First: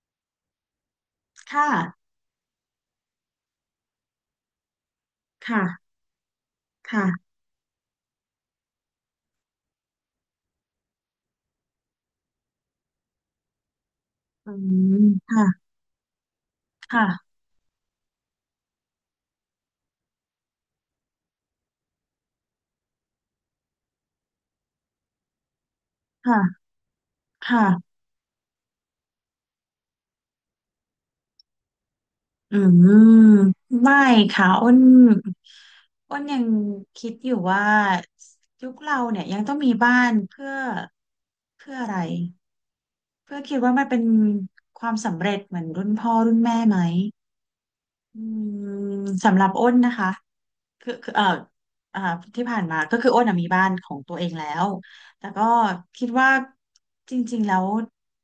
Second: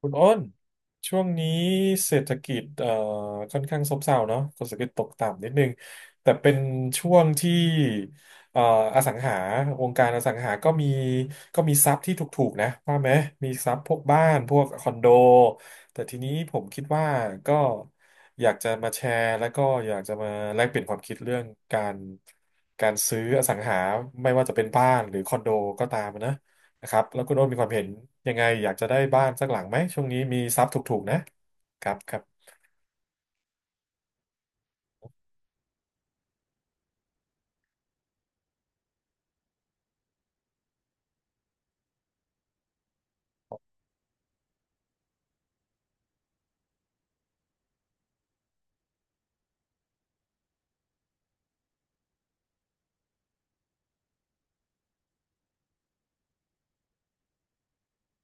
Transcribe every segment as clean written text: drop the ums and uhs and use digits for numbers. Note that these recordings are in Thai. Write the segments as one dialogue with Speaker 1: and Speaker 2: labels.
Speaker 1: คุณอ้นช่วงนี้
Speaker 2: ค่ะ
Speaker 1: เศรษฐกิจค่อนข้างซบเซาเนาะเศรษฐกิจตกต่ำนิดนึง
Speaker 2: ค่ะ
Speaker 1: แต่เป็นช่ว
Speaker 2: ค่ะ
Speaker 1: งที่เอ่ออสังหาวงการอสังหาก็มีทรัพย์ที่ถูกๆนะว่าไหมมีทรัพย์พวกบ้าน
Speaker 2: อื
Speaker 1: พวกคอนโด
Speaker 2: มค่ะ
Speaker 1: แต่ทีนี้ผมคิดว่า
Speaker 2: ค่ะ
Speaker 1: ก็อยากจะมาแชร์แล้วก็อยากจะมาแลกเปลี่ยนความคิดเรื่องการการซื้ออสังหาไม่ว่าจะเป็นบ้านหรือคอนโดก็ตามนะ
Speaker 2: ค่ะ
Speaker 1: นะครับแล้วคุณโอ้นมีความเห็น
Speaker 2: ค่ะ
Speaker 1: ยังไงอยากจะได้บ้านสักหลังไหมช่วงนี้มีทรัพย์ถูกๆนะครับครับ
Speaker 2: อืม ไม่ค่ะอ้นยังคิดอยู่ว่ายุคเราเนี่ยยังต้องมีบ้านเพื่ออะไรเพื่อคิดว่ามันเป็นความสำเร็จเหมือนรุ่นพ่อรุ่นแม่ไหมอืมสำหรับอ้นนะคะ คืออ่าที่ผ่านมาก็คืออ้นอะมีบ้านของตัวเองแล้วแต่ก็คิดว่าจริงๆแล้ว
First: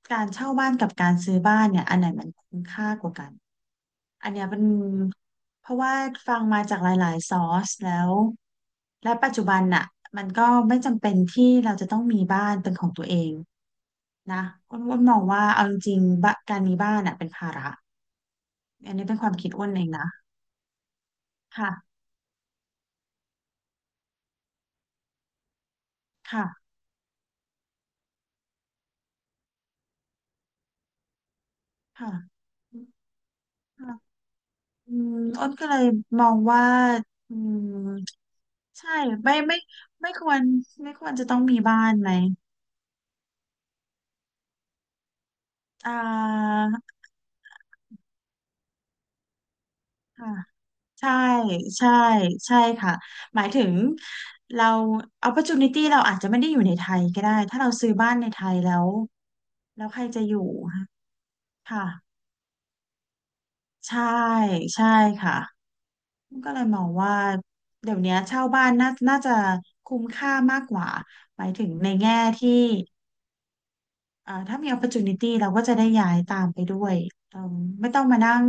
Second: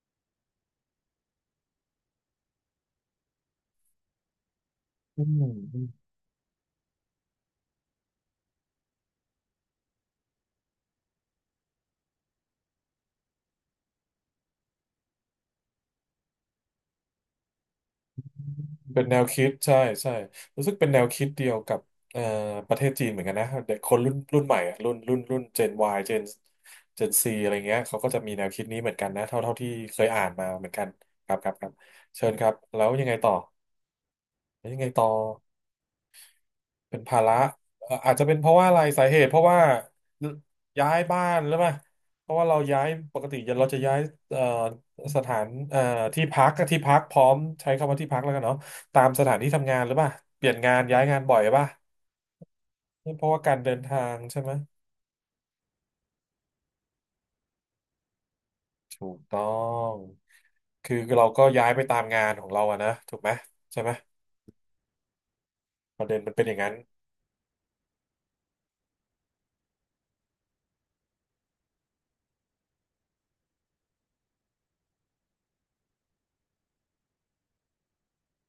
Speaker 2: การเช่าบ้านกับการซื้อบ้านเนี่ยอันไหนมันคุ้มค่ากว่ากันอันเนี้ยเป็น
Speaker 1: อืม
Speaker 2: เพราะ
Speaker 1: อืม
Speaker 2: ว่าฟังมาจากหลายๆซอสแล้วและปัจจุบันน่ะมันก็ไม่จำเป็นที่เราจะต้องมีบ้านเป็นของตัวเองนะอ้นมองว่าเอาจริงๆบะการมีบ้านน่ะเป็นภาระอัน
Speaker 1: เป็น
Speaker 2: นี้
Speaker 1: แน
Speaker 2: เป็น
Speaker 1: ว
Speaker 2: ความ
Speaker 1: คิ
Speaker 2: คิ
Speaker 1: ด
Speaker 2: ดอ้น
Speaker 1: ใช่
Speaker 2: เองนะ
Speaker 1: ใช่รู้สึกเป็นแนวคิดเดียว
Speaker 2: ค่ะ
Speaker 1: กับเอ่อประเทศจีนเหมือนกันนะเด็กคนรุ่นรุ่นใหม่อะรุ่นรุ่นรุ่นเจน Y เจน
Speaker 2: ค่ะ
Speaker 1: เจนซีอะไรเงี้ยเขาก็จะมีแนวคิดนี้เหมือนกันนะเท่าเท่าที่เคยอ่านมาเหมือนกันครับครับครับเชิญ
Speaker 2: ค่
Speaker 1: ครับแล้วยังไงต่อ
Speaker 2: ะ
Speaker 1: แล้วยังไง
Speaker 2: อื
Speaker 1: ต่อ
Speaker 2: มอ้นก็เลยมองว่า
Speaker 1: เป็นภา
Speaker 2: อื
Speaker 1: ระ
Speaker 2: ม
Speaker 1: อาจจะเป็นเพราะว่าอะไร
Speaker 2: ใช่
Speaker 1: สาเหตุเพ
Speaker 2: ไม่
Speaker 1: ราะ
Speaker 2: ไม่
Speaker 1: ว่า
Speaker 2: ไม่ควร
Speaker 1: ย้ายบ้า
Speaker 2: จะต้
Speaker 1: น
Speaker 2: อง
Speaker 1: หรื
Speaker 2: มี
Speaker 1: อเปล่า
Speaker 2: บ้านไหม
Speaker 1: เพราะว่าเราย้ายปกติเราจะย้ายเอ่อสถานเอ่อ
Speaker 2: อ่
Speaker 1: ที่พัก
Speaker 2: า
Speaker 1: ที่พักพร้อมใช้คำว่าที่พักแล้วกันเนาะตามสถานที่ทำงานหรือเปล่า
Speaker 2: ค่ะ
Speaker 1: เปลี่ยนงานย้าย
Speaker 2: ใช่
Speaker 1: งานบ่อยป่ะ
Speaker 2: ใช่ใช่ค่ะ
Speaker 1: เพราะ
Speaker 2: ห
Speaker 1: ว่า
Speaker 2: มาย
Speaker 1: การ
Speaker 2: ถึ
Speaker 1: เดิ
Speaker 2: ง
Speaker 1: นทางใช่ไหม
Speaker 2: เรา opportunity เราอาจจะไม่ได้อยู่ในไทยก็ได้ ถ้าเราซื้อบ้านในไทยแล้ว
Speaker 1: ถูกต้อ
Speaker 2: แล้ว
Speaker 1: ง
Speaker 2: ใครจะอยู่
Speaker 1: คือเราก็ย้ายไป
Speaker 2: ค่ะ
Speaker 1: ตามงานของเราอะนะถูกไหมใช่ไหม
Speaker 2: ใช่ใช่ค่ะ
Speaker 1: ประเด็นมันเป็น
Speaker 2: ก็
Speaker 1: อย่าง
Speaker 2: เลย
Speaker 1: นั้น
Speaker 2: มองว่าเดี๋ยวเนี้ยเช่าบ้านน่าจะคุ้มค่ามากกว่า หมายถึงในแง่ที่ ถ้ามี opportunity เราก็จะได้ย้ายตามไปด้วยเอ่มไม่ต้องมานั่ง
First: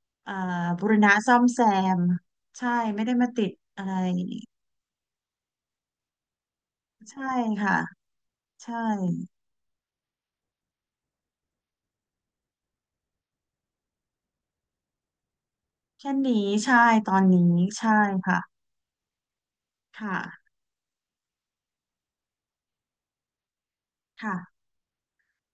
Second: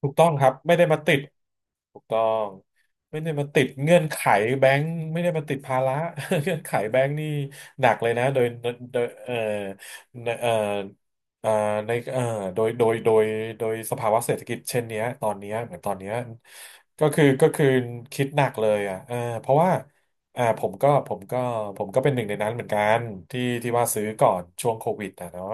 Speaker 1: ถูกต้อง
Speaker 2: อ่า
Speaker 1: ครับไม่ได้
Speaker 2: บูร
Speaker 1: มา
Speaker 2: ณะ
Speaker 1: ติด
Speaker 2: ซ่อมแซ
Speaker 1: ถู
Speaker 2: ม
Speaker 1: กต้อง
Speaker 2: ใช่ไม่ได้
Speaker 1: ไม่
Speaker 2: มา
Speaker 1: ได้
Speaker 2: ติ
Speaker 1: มา
Speaker 2: ด
Speaker 1: ติด
Speaker 2: อะไร
Speaker 1: เงื่อนไขแบงค์ไม่ได้มาติดภาระ เงื่อนไขแบงค์
Speaker 2: ใช่
Speaker 1: นี่
Speaker 2: ค่ะ
Speaker 1: หนักเลยนะโดย
Speaker 2: ใช่
Speaker 1: โดยเอ่อในเอ่อในโดยโดยโดยโดยสภาวะเศรษฐกิจเช่นเนี้ยตอนเนี้ยเหมือนตอนเนี้
Speaker 2: แค่
Speaker 1: ย
Speaker 2: นี้ใช่
Speaker 1: ก็
Speaker 2: ตอ
Speaker 1: คื
Speaker 2: น
Speaker 1: อก็
Speaker 2: นี้
Speaker 1: คือ
Speaker 2: ใช่
Speaker 1: คิดห
Speaker 2: ค่ะ
Speaker 1: นักเลยอ่ะเออเพราะว่า
Speaker 2: ค
Speaker 1: อ่า
Speaker 2: ่ะ
Speaker 1: ผมก็เป็นหนึ่งในนั้นเหมือนกันที่ว่าซื้อก่อน
Speaker 2: ค่ะ
Speaker 1: ช่วงโควิดอ่ะเนาะ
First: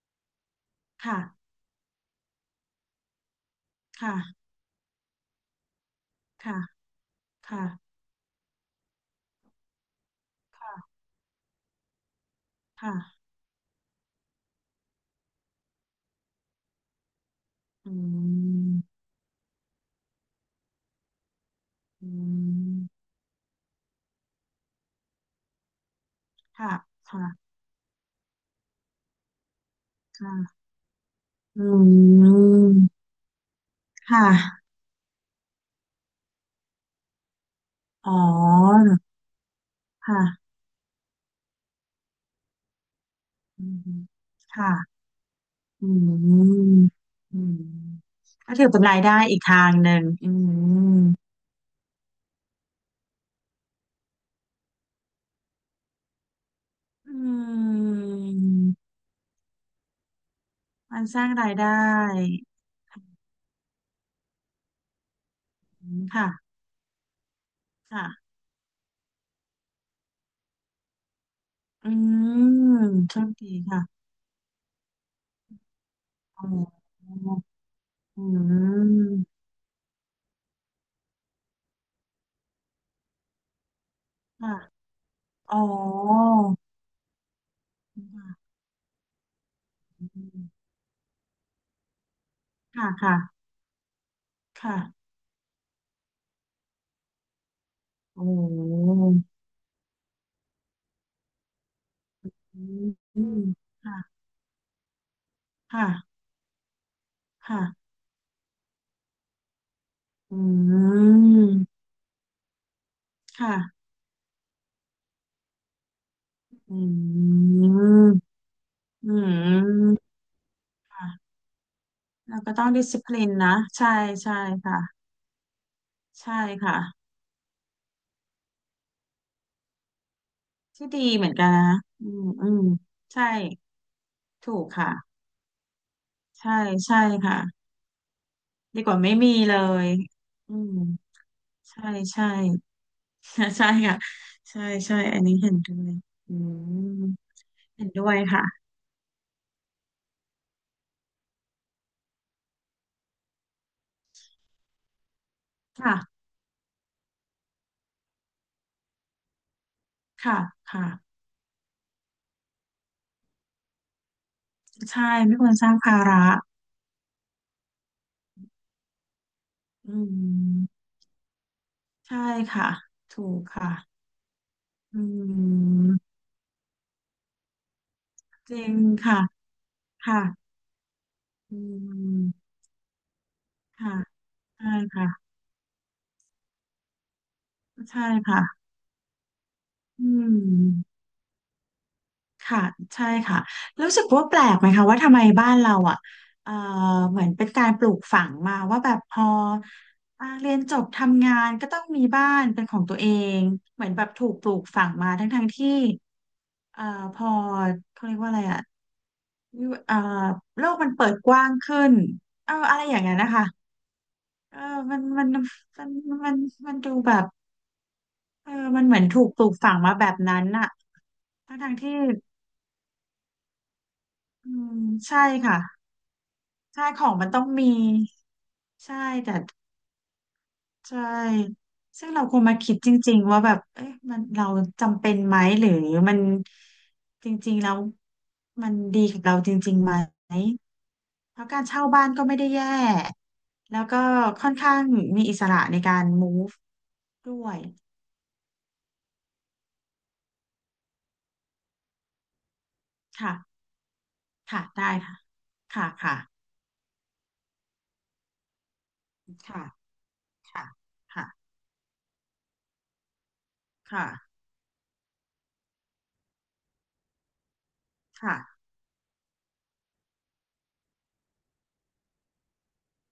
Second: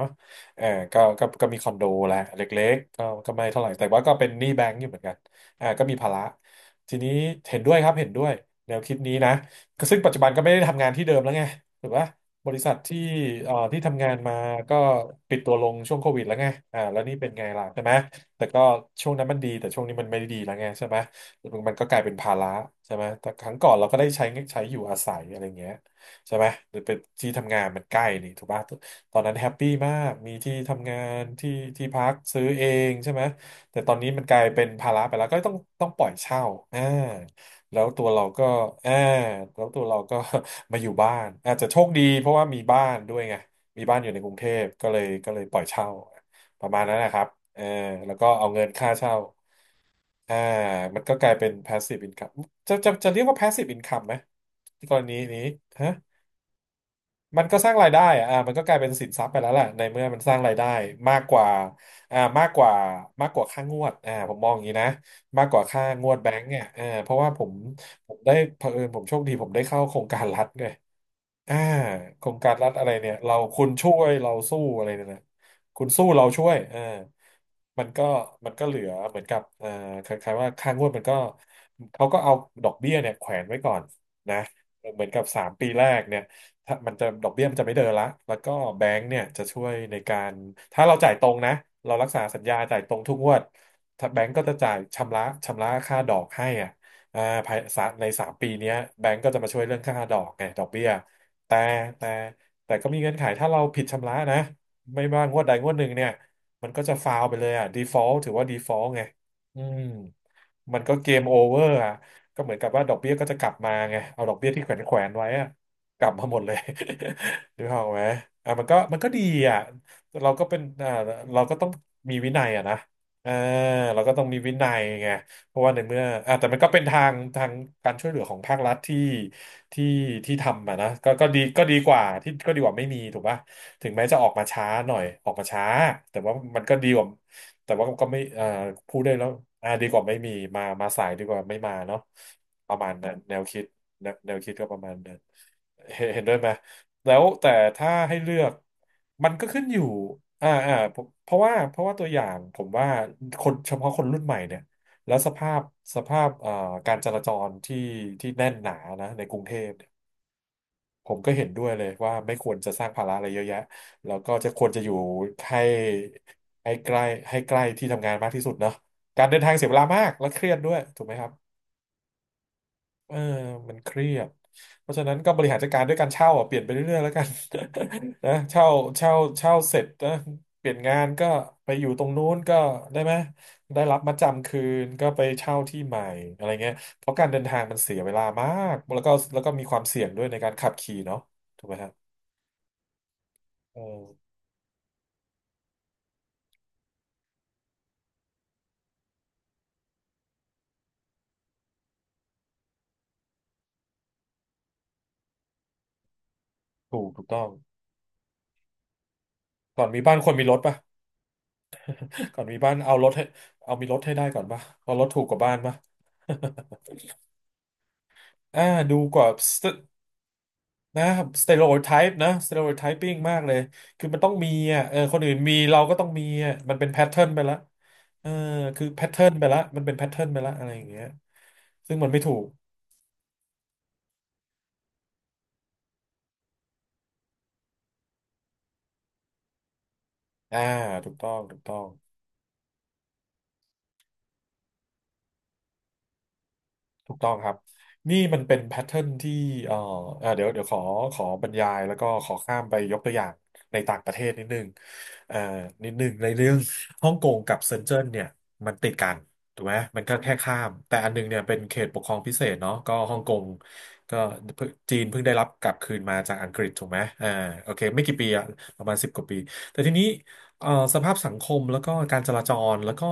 Speaker 1: เออก็
Speaker 2: ค่ะ
Speaker 1: มีคอนโดแหละเล็กๆก็ไม่เท่าไหร่แต่ว่าก็
Speaker 2: ค่ะ
Speaker 1: เป็นหนี้แบงก์อยู่เหมือนกัน อ่าก็มีภาระ
Speaker 2: ค่ะ
Speaker 1: ทีนี้เห็น
Speaker 2: ค่ะ
Speaker 1: ด้วยครับเห็นด้วยแนวคิดนี้นะก็ซึ่งปัจจุบันก็ไม่ได้ทำงาน
Speaker 2: ค่ะ
Speaker 1: ที่เดิมแล้วไงถูกปะบริษัทที่
Speaker 2: ค่ะ
Speaker 1: ที่ทำงานมาก็ปิดตัวลงช่วงโควิดแล้วไงอ่าแล้วนี่เป็นไงล่ะใช่ไห
Speaker 2: อื
Speaker 1: มแต่ก็
Speaker 2: ม
Speaker 1: ช่วงนั้นมันดีแต่ช่วงนี้มันไม่ได้ดีแล้วไงใช่ไหมมันก็กลาย
Speaker 2: อื
Speaker 1: เป็นภาระใช่
Speaker 2: ม
Speaker 1: ไหมแต่ครั้งก่อนเราก็ได้ใช้อยู่อาศัยอะไรเงี้ยใช่ไหม
Speaker 2: ค่ะ
Speaker 1: หรือเป็นที่
Speaker 2: ค่ะ
Speaker 1: ทำงานมันใกล้นี่ถูกป่ะ ตอนนั้นแฮปปี้มากมีที่
Speaker 2: ค่ะ
Speaker 1: ทำงานที่
Speaker 2: อื
Speaker 1: ที่พักซื้อ
Speaker 2: ม
Speaker 1: เองใช่ไหมแต่ตอนนี้
Speaker 2: ค่
Speaker 1: มันกลายเป็น
Speaker 2: ะ
Speaker 1: ภาระไปแล้วก็ต้องปล่อยเช่าอ่าแล้วตัว
Speaker 2: อ๋อ
Speaker 1: เราก็อ่าแล้วตัวเราก็
Speaker 2: ค่ะ
Speaker 1: มาอยู่บ้านอาจจะโชคดีเพราะว่ามีบ้านด้วยไง
Speaker 2: อื
Speaker 1: มีบ้าน
Speaker 2: ม
Speaker 1: อยู่ในกรุงเทพก็เล
Speaker 2: ค่ะ
Speaker 1: ยก็เลยปล่อยเช่า
Speaker 2: อื
Speaker 1: ประ
Speaker 2: ม
Speaker 1: มาณนั้นนะครับ
Speaker 2: อืม
Speaker 1: เออแล้วก็เอา
Speaker 2: ก็
Speaker 1: เงิ
Speaker 2: ถื
Speaker 1: น
Speaker 2: อเป็น
Speaker 1: ค่า
Speaker 2: รายได้
Speaker 1: เช่า
Speaker 2: อีกทางหนึ่งอื
Speaker 1: อ่า
Speaker 2: ม
Speaker 1: มันก็กลายเป็น passive income จะเรียกว่า passive income ไหมในกรณีนี้ฮะ
Speaker 2: อื
Speaker 1: มันก็สร้างรายได้อะอ่ามันก็กลายเป็
Speaker 2: ม
Speaker 1: นสินทรัพย์ไปแล้วแหละในเมื่อมันสร้างรายได้
Speaker 2: มัน
Speaker 1: มา
Speaker 2: ส
Speaker 1: ก
Speaker 2: ร้าง
Speaker 1: กว่า
Speaker 2: รายได้
Speaker 1: อ่ามากกว่าค่างวดอ่าผมมองอย่างนี้นะมากกว่าค่า
Speaker 2: อืม
Speaker 1: งวด
Speaker 2: ค่ะ
Speaker 1: แบงก์เนี่ยอ่าเพราะว่าผมผม
Speaker 2: ค่ะ
Speaker 1: ได้เผอิญผมโชคดีผมได้เข้าโครงการรัฐไงอ่า
Speaker 2: อื
Speaker 1: โครงการรัฐอะ
Speaker 2: ม
Speaker 1: ไรเนี่ย
Speaker 2: โชค
Speaker 1: เรา
Speaker 2: ดี
Speaker 1: คุณ
Speaker 2: ค่ะ
Speaker 1: ช่วยเราสู้อะไรเนี่ยนะคุณสู้เราช่
Speaker 2: อ๋
Speaker 1: วยอ่า
Speaker 2: อ
Speaker 1: มันก็
Speaker 2: อื
Speaker 1: มันก็เหลือเหมือนกั
Speaker 2: ม
Speaker 1: บอ่าคล้ายๆว่าค่างวดมันก็เขาก็เอาดอกเบี้ยเนี่ยแขวนไว้ก่อนนะ
Speaker 2: ค่ะ
Speaker 1: เหมือนกับสาม
Speaker 2: อ๋อ
Speaker 1: ปีแรกเนี่ย ถ้ามันจะดอกเบี้ยมันจะไม่เดินละแล้วก็แบงก์เนี่ยจะช่วยในการ ถ้าเราจ่ายตรงนะ เรารักษาสัญญาจ่าย
Speaker 2: ค่ะ
Speaker 1: ตรงทุ
Speaker 2: ค่ะ
Speaker 1: กงวดถ้าแบงก์ก็จะจ่า
Speaker 2: ค่ะ
Speaker 1: ยชำระค่าดอกให้อ่ะอ่าภายสะในสา
Speaker 2: โอ้
Speaker 1: มปีเนี้ยแบงก์ก็จะมาช่วยเรื่องค่าดอกไงดอกเบี้ยแต่แต่
Speaker 2: อื
Speaker 1: แต่ก็มีเงื่อนไข
Speaker 2: ม
Speaker 1: ถ้าเราผิดชำระ
Speaker 2: ค่ะ
Speaker 1: นะไม่ว่างวดใดงวดห
Speaker 2: ค่ะ
Speaker 1: นึ่งเนี่ยมันก็จะฟาวไปเลยอ่ะ
Speaker 2: ค่ะ
Speaker 1: default ถือว่า default ไงอืม
Speaker 2: อื
Speaker 1: มันก็เกมโอเวอร์
Speaker 2: ม
Speaker 1: อ่ะก็เหมือนกับว่าดอกเบี้ยก็จะกลั
Speaker 2: ค่ะ
Speaker 1: บมาไงเอาดอกเบี้ยที่แขวนไว้อ่ะ กลับมาหมดเลย
Speaker 2: อื
Speaker 1: นึกออกไหม
Speaker 2: ม
Speaker 1: อ่ะมันก็
Speaker 2: อื
Speaker 1: ดีอ่ะ
Speaker 2: ม
Speaker 1: เราก็เป็น
Speaker 2: ค่ะ
Speaker 1: เราก็ต้องมีวิ
Speaker 2: เรา
Speaker 1: นัย
Speaker 2: ก็
Speaker 1: อ่ะ
Speaker 2: ต้อง
Speaker 1: นะ
Speaker 2: ดิสซิปลิ
Speaker 1: เออ
Speaker 2: นนะใช่
Speaker 1: เราก็ต้องมี
Speaker 2: ใช่
Speaker 1: วินั
Speaker 2: ค่ะ
Speaker 1: ยไงเพราะว่าในเมื่ออ่ะ
Speaker 2: ใช่
Speaker 1: แต่มันก็
Speaker 2: ค่ะ
Speaker 1: เป็นทางการช่วยเหลือของภาครัฐที่ที่ทำอ่ะ
Speaker 2: ที่
Speaker 1: นะ
Speaker 2: ดี
Speaker 1: ก็ก็
Speaker 2: เหมือน
Speaker 1: ดี
Speaker 2: กัน
Speaker 1: ก็
Speaker 2: นะ
Speaker 1: ดีกว่า
Speaker 2: อืม
Speaker 1: ที่
Speaker 2: อื
Speaker 1: ก็ดี
Speaker 2: ม
Speaker 1: กว่าไม่มีถูก
Speaker 2: ใช่
Speaker 1: ป่ะถึงแม้จะออกมา
Speaker 2: ถู
Speaker 1: ช้า
Speaker 2: ก
Speaker 1: ห
Speaker 2: ค่ะ
Speaker 1: น่อยออกมาช้าแต่ว่า
Speaker 2: ใช่
Speaker 1: มันก็ดี
Speaker 2: ใช่
Speaker 1: กว่า
Speaker 2: ค่ะ
Speaker 1: แต่ว่าก็ไม่อ่า
Speaker 2: ดีก
Speaker 1: พู
Speaker 2: ว่า
Speaker 1: ดได้
Speaker 2: ไม่
Speaker 1: แล้
Speaker 2: มี
Speaker 1: ว
Speaker 2: เล
Speaker 1: อ่าดี
Speaker 2: ย
Speaker 1: กว่าไม่มี
Speaker 2: อื
Speaker 1: มา
Speaker 2: ม
Speaker 1: มาสายดีกว่าไม่มา
Speaker 2: ใช่
Speaker 1: เนาะ
Speaker 2: ใช่
Speaker 1: ประมาณนั้นแนว คิด
Speaker 2: ใช่ค่ะ
Speaker 1: แนวคิด
Speaker 2: ใช่
Speaker 1: ก็ประมา
Speaker 2: ใช่
Speaker 1: ณนั้น
Speaker 2: อันนี้เห็นด้วย
Speaker 1: เห็นด้
Speaker 2: อื
Speaker 1: วยไหมแล้
Speaker 2: ม
Speaker 1: วแต่
Speaker 2: เห็
Speaker 1: ถ้า
Speaker 2: นด้ว
Speaker 1: ให้
Speaker 2: ย
Speaker 1: เลือ
Speaker 2: ค่ะ
Speaker 1: ก มันก็ขึ้นอยู่ผมเพราะว่าตัวอย่างผมว่าคนเฉพาะคนรุ่นใหม่เนี่ย แล้วสภาพสภา
Speaker 2: ค่ะ
Speaker 1: พการจราจรที่แน่นหนานะในกรุงเทพเนี่ย
Speaker 2: ค่ะค่ะ
Speaker 1: ผมก็เห็นด้วยเลยว่าไม่ควรจะสร้างภาระอะไรเยอะแยะแล้วก็จะควรจะอยู่
Speaker 2: ใช่ไม่ควร
Speaker 1: ให้
Speaker 2: สร้างภาระ
Speaker 1: ให้ใกล้ให้ใกล้ที่ทำงานมากที่สุดเนาะการเดินทางเสียเวลา
Speaker 2: อื
Speaker 1: มากและเครียดด้วย
Speaker 2: ม
Speaker 1: ถูกไหมครับ
Speaker 2: ใช่ค่ะ
Speaker 1: เออ
Speaker 2: ถูกค่ะ
Speaker 1: มันเครียดเพราะ
Speaker 2: อื
Speaker 1: ฉะนั้นก็บริหารจัดการด้วยกา
Speaker 2: ม
Speaker 1: รเช่าอ่ะเปลี่ยนไปเรื่อยๆแล้วกัน นะ
Speaker 2: จริ
Speaker 1: เช่า
Speaker 2: ง
Speaker 1: เช่า
Speaker 2: ค่ะ
Speaker 1: เช่าเสร็จนะ
Speaker 2: ค่ะ
Speaker 1: เปลี่ยนงานก็
Speaker 2: อื
Speaker 1: ไปอยู่ตรงนู้น
Speaker 2: ม
Speaker 1: ก็ได้ไหมได้
Speaker 2: ค่ะ
Speaker 1: รับมัดจำคื
Speaker 2: ใช่
Speaker 1: นก็ไป
Speaker 2: ค่ะ
Speaker 1: เช่าที่ใหม่อะไรเงี้ยเพราะการเดินทางมันเสีย
Speaker 2: ใช่
Speaker 1: เวลา
Speaker 2: ค่ะ
Speaker 1: มากแล้วก็มีความเสี่
Speaker 2: อื
Speaker 1: ยงด้วยในการขับขี่
Speaker 2: ม
Speaker 1: เนาะถูกไหมฮะ
Speaker 2: ค่ะใช่ค่ะ
Speaker 1: เอ
Speaker 2: รู้สึกว่าแป
Speaker 1: อ
Speaker 2: ลกไหมคะว่าทำไมบ้านเราอ่ะเอ่อเหมือนเป็นการปลูกฝังมาว่าแบบพอเรียนจบทำงานก็ต้องมีบ้านเป็นของตัวเองเหมือนแบบถูกปลูกฝังมาทั้งที่เอ่อ
Speaker 1: ถูก
Speaker 2: พ
Speaker 1: ถูก
Speaker 2: อ
Speaker 1: ต้อง
Speaker 2: เขาเรียกว่าอะไรอ่ะวิว
Speaker 1: ก่อนมีบ้านควรมีรถ
Speaker 2: โล
Speaker 1: ป่ะ
Speaker 2: กมันเปิดกว้างขึ้น
Speaker 1: ก่อน
Speaker 2: เออ
Speaker 1: มีบ้าน
Speaker 2: อะไรอ
Speaker 1: เอา
Speaker 2: ย่าง
Speaker 1: รถ
Speaker 2: เงี้ย
Speaker 1: ให้
Speaker 2: นะคะ
Speaker 1: เอามีรถให้ได้ก่อน
Speaker 2: เอ
Speaker 1: ป่ะ
Speaker 2: อ
Speaker 1: เพอ
Speaker 2: มัน
Speaker 1: รถถู
Speaker 2: มั
Speaker 1: ก
Speaker 2: น
Speaker 1: กว่าบ้านป่ะ
Speaker 2: มันมันมันดูแบบเออ
Speaker 1: อ่า
Speaker 2: มันเห
Speaker 1: ดู
Speaker 2: มือน
Speaker 1: ก
Speaker 2: ถู
Speaker 1: ว่า
Speaker 2: กปลูกฝังมาแบบนั้นน่ะ
Speaker 1: นะสเต
Speaker 2: ทั้ง
Speaker 1: โ o
Speaker 2: ทาง
Speaker 1: ไท
Speaker 2: ที่
Speaker 1: ป์นะสเตโ o ไทปิ้งมากเลยคือมันต้องมี
Speaker 2: อืม
Speaker 1: อ่ะเออค
Speaker 2: ใช่
Speaker 1: นอื่นมี
Speaker 2: ค่ะ
Speaker 1: เราก็ต้องมีอ่ะมัน
Speaker 2: ใช่
Speaker 1: เป็นแพ
Speaker 2: ข
Speaker 1: ท
Speaker 2: อง
Speaker 1: เทิร์
Speaker 2: มั
Speaker 1: น
Speaker 2: น
Speaker 1: ไป
Speaker 2: ต้อง
Speaker 1: ละ
Speaker 2: มี
Speaker 1: เออคือ
Speaker 2: ใช่
Speaker 1: แพทเทิร์น
Speaker 2: แต่
Speaker 1: ไปละมันเป็นแพทเทิร์นไปละอะไรอย่าง
Speaker 2: ใช
Speaker 1: เงี้ย
Speaker 2: ่
Speaker 1: ซึ่งมั
Speaker 2: ซึ่
Speaker 1: น
Speaker 2: ง
Speaker 1: ไม่
Speaker 2: เรา
Speaker 1: ถู
Speaker 2: ควร
Speaker 1: ก
Speaker 2: มาคิดจริงๆว่าแบบเอ๊ะมันเราจำเป็นไหมหรือมันจริงๆแล้วมันดีกับเราจริงๆไหม
Speaker 1: อ่าถูกต้อ
Speaker 2: เพ
Speaker 1: ง
Speaker 2: ราะ
Speaker 1: ถู
Speaker 2: กา
Speaker 1: ก
Speaker 2: ร
Speaker 1: ต้อ
Speaker 2: เช่า
Speaker 1: ง
Speaker 2: บ้านก็ไม่ได้แย่แล้วก็ค่อนข้างมีอิสระในการ move
Speaker 1: ถูกต้อง
Speaker 2: ด้
Speaker 1: ค
Speaker 2: ว
Speaker 1: รับ
Speaker 2: ย
Speaker 1: นี่มันเป็นแพทเทิร์นที่เอ่อเดี๋ยวขอบรรยายแล้วก็ขอข้ามไปยกตัวอย่าง
Speaker 2: ค่ะ
Speaker 1: ในต่างประเทศนิดนึ
Speaker 2: ค่ะ
Speaker 1: ง
Speaker 2: ได้ค่ะ
Speaker 1: เอ่อ
Speaker 2: ค่ะ
Speaker 1: นิดนึง
Speaker 2: ค่ะ
Speaker 1: ในเรื่องฮ่องกงกับเซินเจิ้นเนี่ยมันติดกันถู
Speaker 2: ค่ะ
Speaker 1: กไหมมันก็แค่ข้า
Speaker 2: ค่ะ
Speaker 1: มแต่อันนึ
Speaker 2: ค่ะ
Speaker 1: งเนี่ยเป็นเขตปกครองพิเศษเนาะก็ฮ่องกง
Speaker 2: ค่ะ
Speaker 1: ก็เพิ่งจีนเพิ่งได้รับกลับคืนมาจากอังกฤษถูกไหมอ่าโอเคไม่กี่ปีอะ
Speaker 2: ค่ะ
Speaker 1: ประมาณสิบกว่าปีแต่ทีนี้เอ่อสภาพสังคมแล้วก็การจราจรแล้วก็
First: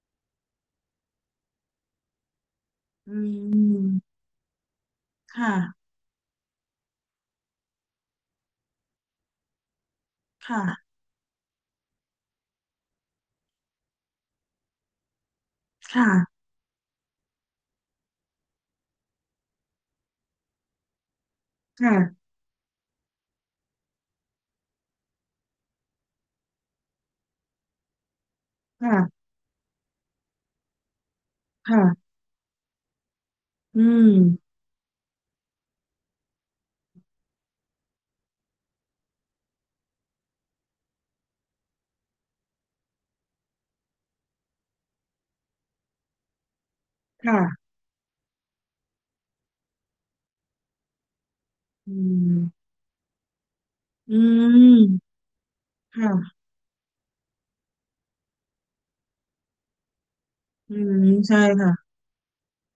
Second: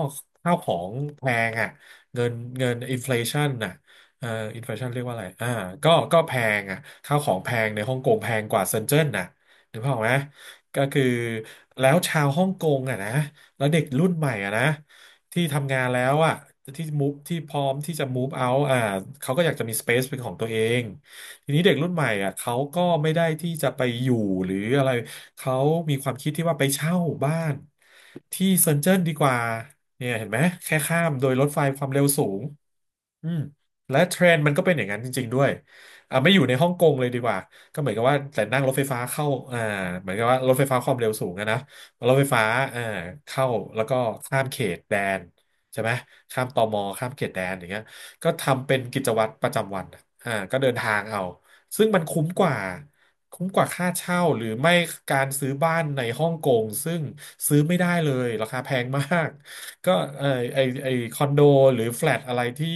Speaker 1: ข้าวของแพงอ่ะเงินเงินอินฟล
Speaker 2: อื
Speaker 1: ชันน่ะ
Speaker 2: ม
Speaker 1: เอ่ออินฟลชันเรียกว่าอะไร
Speaker 2: ค
Speaker 1: อ่า
Speaker 2: ่ะ
Speaker 1: ก็แพงอ่ะข้าวของแพงในฮ่องกงแพงกว่าเซินเจิ้นนะนึกภาพออกไหม
Speaker 2: ค่ะ
Speaker 1: ก็คือแล้วชาวฮ่องกงอ่ะนะแล้วเด็กรุ่นใหม่อ่ะนะที่ทำงานแล้
Speaker 2: ค่ะ
Speaker 1: วอ่ะที่มูฟที่พร้อมที่จะ move out อ่าเขาก็อยากจะมี space เป็นของตัวเองทีนี้เด็กรุ่น
Speaker 2: ค่ะ
Speaker 1: ใหม่อ่ะเขาก็ไม่ได้ที่จะไปอยู่หรืออะไรเขามีความคิดที่ว่าไปเช่าบ้านที่เซินเจิ้นดีก
Speaker 2: ค่ะ
Speaker 1: ว่าเนี่ยเห็นไหมแค่ข้ามโดยรถไฟค
Speaker 2: ค่ะ
Speaker 1: วามเร็วสูงอืม
Speaker 2: อื
Speaker 1: และ
Speaker 2: ม
Speaker 1: เทรนด์มันก็เป็นอย่างนั้นจริงๆด้วยอ่าไม่อยู่ในฮ่องกงเลยดีกว่า ก็เหมือนกับว่าแต่นั่งรถไฟฟ้าเข้าอ่าเหมือนกับว่ารถไฟฟ้าความเร็วสูงอะนะรถไฟฟ้าอ่าเข้าแล้วก็ข้ามเขตแดนใช่ไหมข้ามตมข้ามเขตแดนอย่า
Speaker 2: ค่ะ
Speaker 1: งเงี้ยก็ทำเป็นกิจวัตรประจำวันอะอ่าก็เดินทางเอาซึ่ง
Speaker 2: อื
Speaker 1: มันคุ้มกว่า
Speaker 2: ม
Speaker 1: คุ้มกว่าค่า
Speaker 2: อื
Speaker 1: เช่าหรือไม่
Speaker 2: ม
Speaker 1: การซื้อบ้านในฮ่อง
Speaker 2: ค่ะ
Speaker 1: กงซึ่งซื้อไม่ได้เลยราคาแพงมากก็เออไอ
Speaker 2: อื
Speaker 1: ไอ
Speaker 2: ม
Speaker 1: คอน
Speaker 2: ใช่
Speaker 1: โดหรือ
Speaker 2: ค่ะ
Speaker 1: แฟลตอะไรที่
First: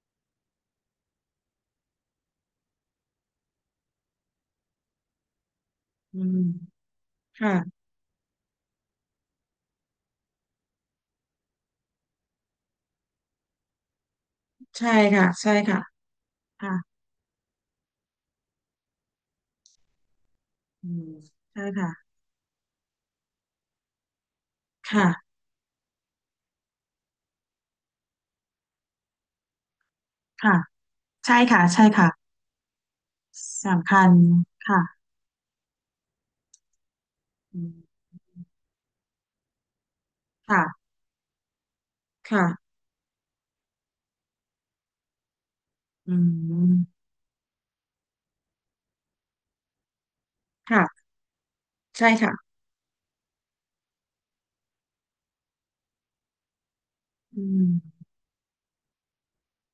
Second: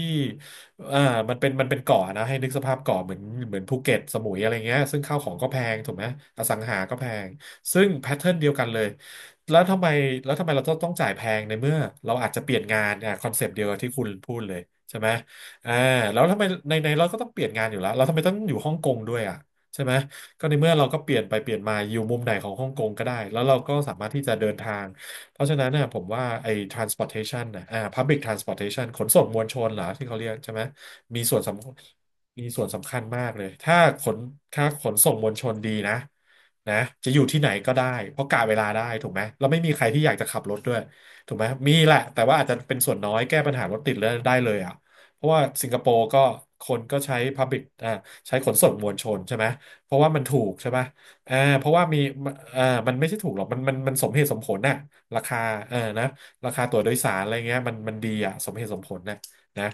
Speaker 1: อ่ามันเป็นเกาะนะให้นึกสภาพเกาะเหมือนเหมือนภูเก็ตสมุยอะไรเงี้ยซึ่งข้าวของก็แพงถูกไหม
Speaker 2: อื
Speaker 1: อสังหา
Speaker 2: ม
Speaker 1: ก็แพงซึ่
Speaker 2: ค่ะ
Speaker 1: งแพทเทิร์นเดียวกันเลยแล้วทำไมแล้วทำไมเราต้องจ่ายแพงในเมื่อเราอาจจะเปลี่ยนงานอ่ะคอนเซปต์เดียวกับที่คุณพูดเลย
Speaker 2: ใช่
Speaker 1: ใช่ไหม
Speaker 2: ค่ะใช่
Speaker 1: อ่า
Speaker 2: ค่ะ
Speaker 1: แล้วทำไม
Speaker 2: ค่ะ
Speaker 1: ในเราก็ต้องเปลี่ยนงานอยู่แล้วเราทำไมต้องอยู่ฮ่องกงด้วยอ่ะใช่ไหมก็ในเมื่อเรา
Speaker 2: อื
Speaker 1: ก็
Speaker 2: ม
Speaker 1: เปลี่ยนไปเปลี่ยน
Speaker 2: ใช่
Speaker 1: มาอยู่
Speaker 2: ค่ะ
Speaker 1: มุมไหนของฮ่องกงก็ได้แล้วเราก็สามารถที่จะเดินทาง
Speaker 2: ค่ะ
Speaker 1: เพราะฉะนั้นเนี่ยผมว่าไอ้ transportation นะอ่า public transportation ขนส่งมวลชนเหรอที่เขาเรียกใช่
Speaker 2: ค่ะ
Speaker 1: ไหมมีส่
Speaker 2: ใช่
Speaker 1: วนส
Speaker 2: ค่ะใช่ค่ะ
Speaker 1: มีส่วนสำคัญมากเลย ถ้า
Speaker 2: สำ
Speaker 1: ข
Speaker 2: คัญ
Speaker 1: นถ้าขน
Speaker 2: ค่ะ
Speaker 1: ส่งมวลชนดีนะนะจะอยู่ที่ไหน
Speaker 2: อื
Speaker 1: ก็
Speaker 2: ม
Speaker 1: ได้เพราะกะเวลาได้ถูกไหมแล้วไม่มีใครที่อยากจะขับรถ
Speaker 2: ค่ะ
Speaker 1: ด้วยถูกไหมมีแหละแต่ว่าอาจจะ
Speaker 2: ค่ะ
Speaker 1: เป็นส่วนน้อยแก้ปัญหารถติดเลยได้เลยอ่ะเพราะว่าสิงคโปร์
Speaker 2: อื
Speaker 1: ก็คนก็
Speaker 2: ม
Speaker 1: ใช้ public ใช้ขนส่งมวลชนใช่ไหมเพราะว่ามันถูกใช่ไหม
Speaker 2: ค่ะ
Speaker 1: เพราะว่ามี
Speaker 2: ใช่ค่ะ
Speaker 1: อ่ามันไม่ใช่ถูกหรอกมันสมเหตุสมผลน่ะราคานะราคาตั๋วโดยสารอะไร
Speaker 2: อื
Speaker 1: เงี้ยมัน
Speaker 2: ม
Speaker 1: ดีอ่ะสมเหตุสมผลน่ะนะ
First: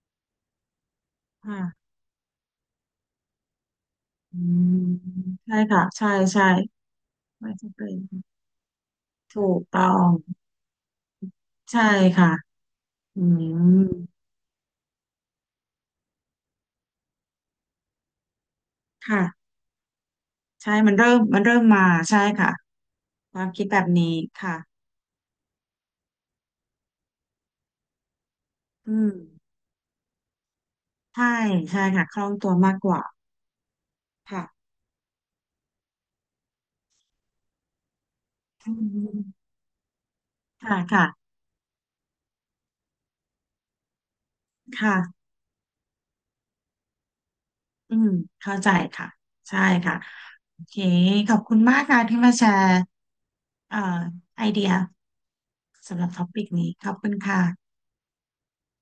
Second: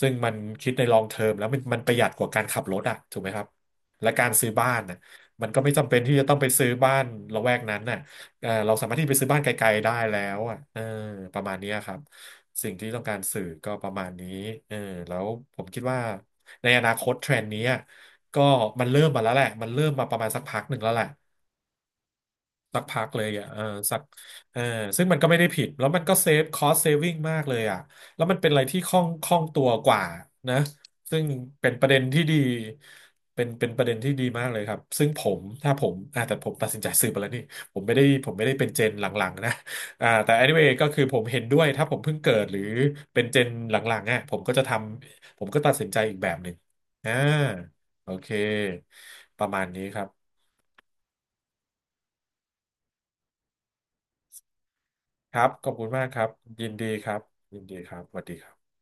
Speaker 1: ซึ่งมันคิดในลองเทอมแล้วมัน
Speaker 2: ค่ะ
Speaker 1: ประหยัดกว่าการขับรถอ่ะถูกไหมครับและการ
Speaker 2: อื
Speaker 1: ซื้อบ้า
Speaker 2: ม
Speaker 1: นน่ะมัน
Speaker 2: ใช่
Speaker 1: ก็ไม่
Speaker 2: ค่ะ
Speaker 1: จำเป็น
Speaker 2: ใช่
Speaker 1: ที่จะต้อง
Speaker 2: ใช่
Speaker 1: ไปซื้อบ้านละ
Speaker 2: ไม่
Speaker 1: แวก
Speaker 2: จำ
Speaker 1: นั้น
Speaker 2: เป็น
Speaker 1: น่ะเออเราสามารถที่ไปซื้อบ้า
Speaker 2: ถู
Speaker 1: นไก
Speaker 2: ก
Speaker 1: ล
Speaker 2: ต้
Speaker 1: ๆ
Speaker 2: อ
Speaker 1: ได้
Speaker 2: ง
Speaker 1: แล้วอ่ะเออประมาณเนี้ย
Speaker 2: ใช่
Speaker 1: ครับ
Speaker 2: ค่ะ
Speaker 1: สิ่งที่ต้องกา
Speaker 2: อื
Speaker 1: รสื่อก็
Speaker 2: ม
Speaker 1: ประมาณนี้เออแล้วผมคิดว่าในอนาคตเทรนด์นี้ ก็มันเริ่มมาแล้วแหละ
Speaker 2: ค่ะ
Speaker 1: มันเริ่มมาประมาณสักพักห
Speaker 2: ใช่
Speaker 1: นึ่งแล้
Speaker 2: มั
Speaker 1: ว
Speaker 2: น
Speaker 1: แหละ
Speaker 2: เริ่มมันเริ่มมา ใช่ค่ะ
Speaker 1: สักพักเลย
Speaker 2: ควา
Speaker 1: อ่ะ
Speaker 2: ม
Speaker 1: เออ
Speaker 2: คิดแบบ
Speaker 1: สัก
Speaker 2: นี้ค่ะ
Speaker 1: เออซึ่งมันก็ไม่ได้ผิดแล้วมันก็เซฟคอสเซฟวิ่งมากเลยอ่ะแล้วมันเป็นอะไรที่คล่
Speaker 2: อื
Speaker 1: อง
Speaker 2: ม
Speaker 1: คล่องตัวกว่านะซึ่ง
Speaker 2: ใช่
Speaker 1: เป็น
Speaker 2: ใช่
Speaker 1: ประเด็น
Speaker 2: ค่ะค
Speaker 1: ที่
Speaker 2: ล่อง
Speaker 1: ดี
Speaker 2: ตัวมากกว่า
Speaker 1: เป็นประเด็นที่ดี
Speaker 2: ค่ะ
Speaker 1: มากเลยครับซึ่งผมถ้าผมอ่าแต่ผมตัดสินใจซื้อไปแล้วนี่ผมไม่ได้เป็น
Speaker 2: อื
Speaker 1: เจนหลังๆ
Speaker 2: ม
Speaker 1: นะแต่ anyway
Speaker 2: ค่ะ
Speaker 1: ก็คือผม
Speaker 2: ค่ะ
Speaker 1: เห็นด้วยถ้าผมเพิ่งเกิดหรือเป็นเจนหลังๆอ่ะผมก็จะท
Speaker 2: ค่ะ
Speaker 1: ำผมก็ตัดสินใจอีกแบบหนึ่งอ่า
Speaker 2: อืม
Speaker 1: โอเค
Speaker 2: เข้าใจค่ะ
Speaker 1: ประ
Speaker 2: ใช่
Speaker 1: มาณนี้
Speaker 2: ค่ะ
Speaker 1: ครับ
Speaker 2: โอเคขอบคุณมากค่ะที่มาแชร์เอ่อไอเดีย
Speaker 1: ครับ ขอบคุณ
Speaker 2: สำ
Speaker 1: มา
Speaker 2: ห
Speaker 1: ก
Speaker 2: รับ
Speaker 1: ค
Speaker 2: ท็
Speaker 1: รั
Speaker 2: อ
Speaker 1: บ
Speaker 2: ปิก
Speaker 1: ยิ
Speaker 2: นี้
Speaker 1: น
Speaker 2: ข
Speaker 1: ดี
Speaker 2: อบ
Speaker 1: ค
Speaker 2: คุ
Speaker 1: รั
Speaker 2: ณ
Speaker 1: บ
Speaker 2: ค่ะ
Speaker 1: ยินดีครับสวัสดีครับ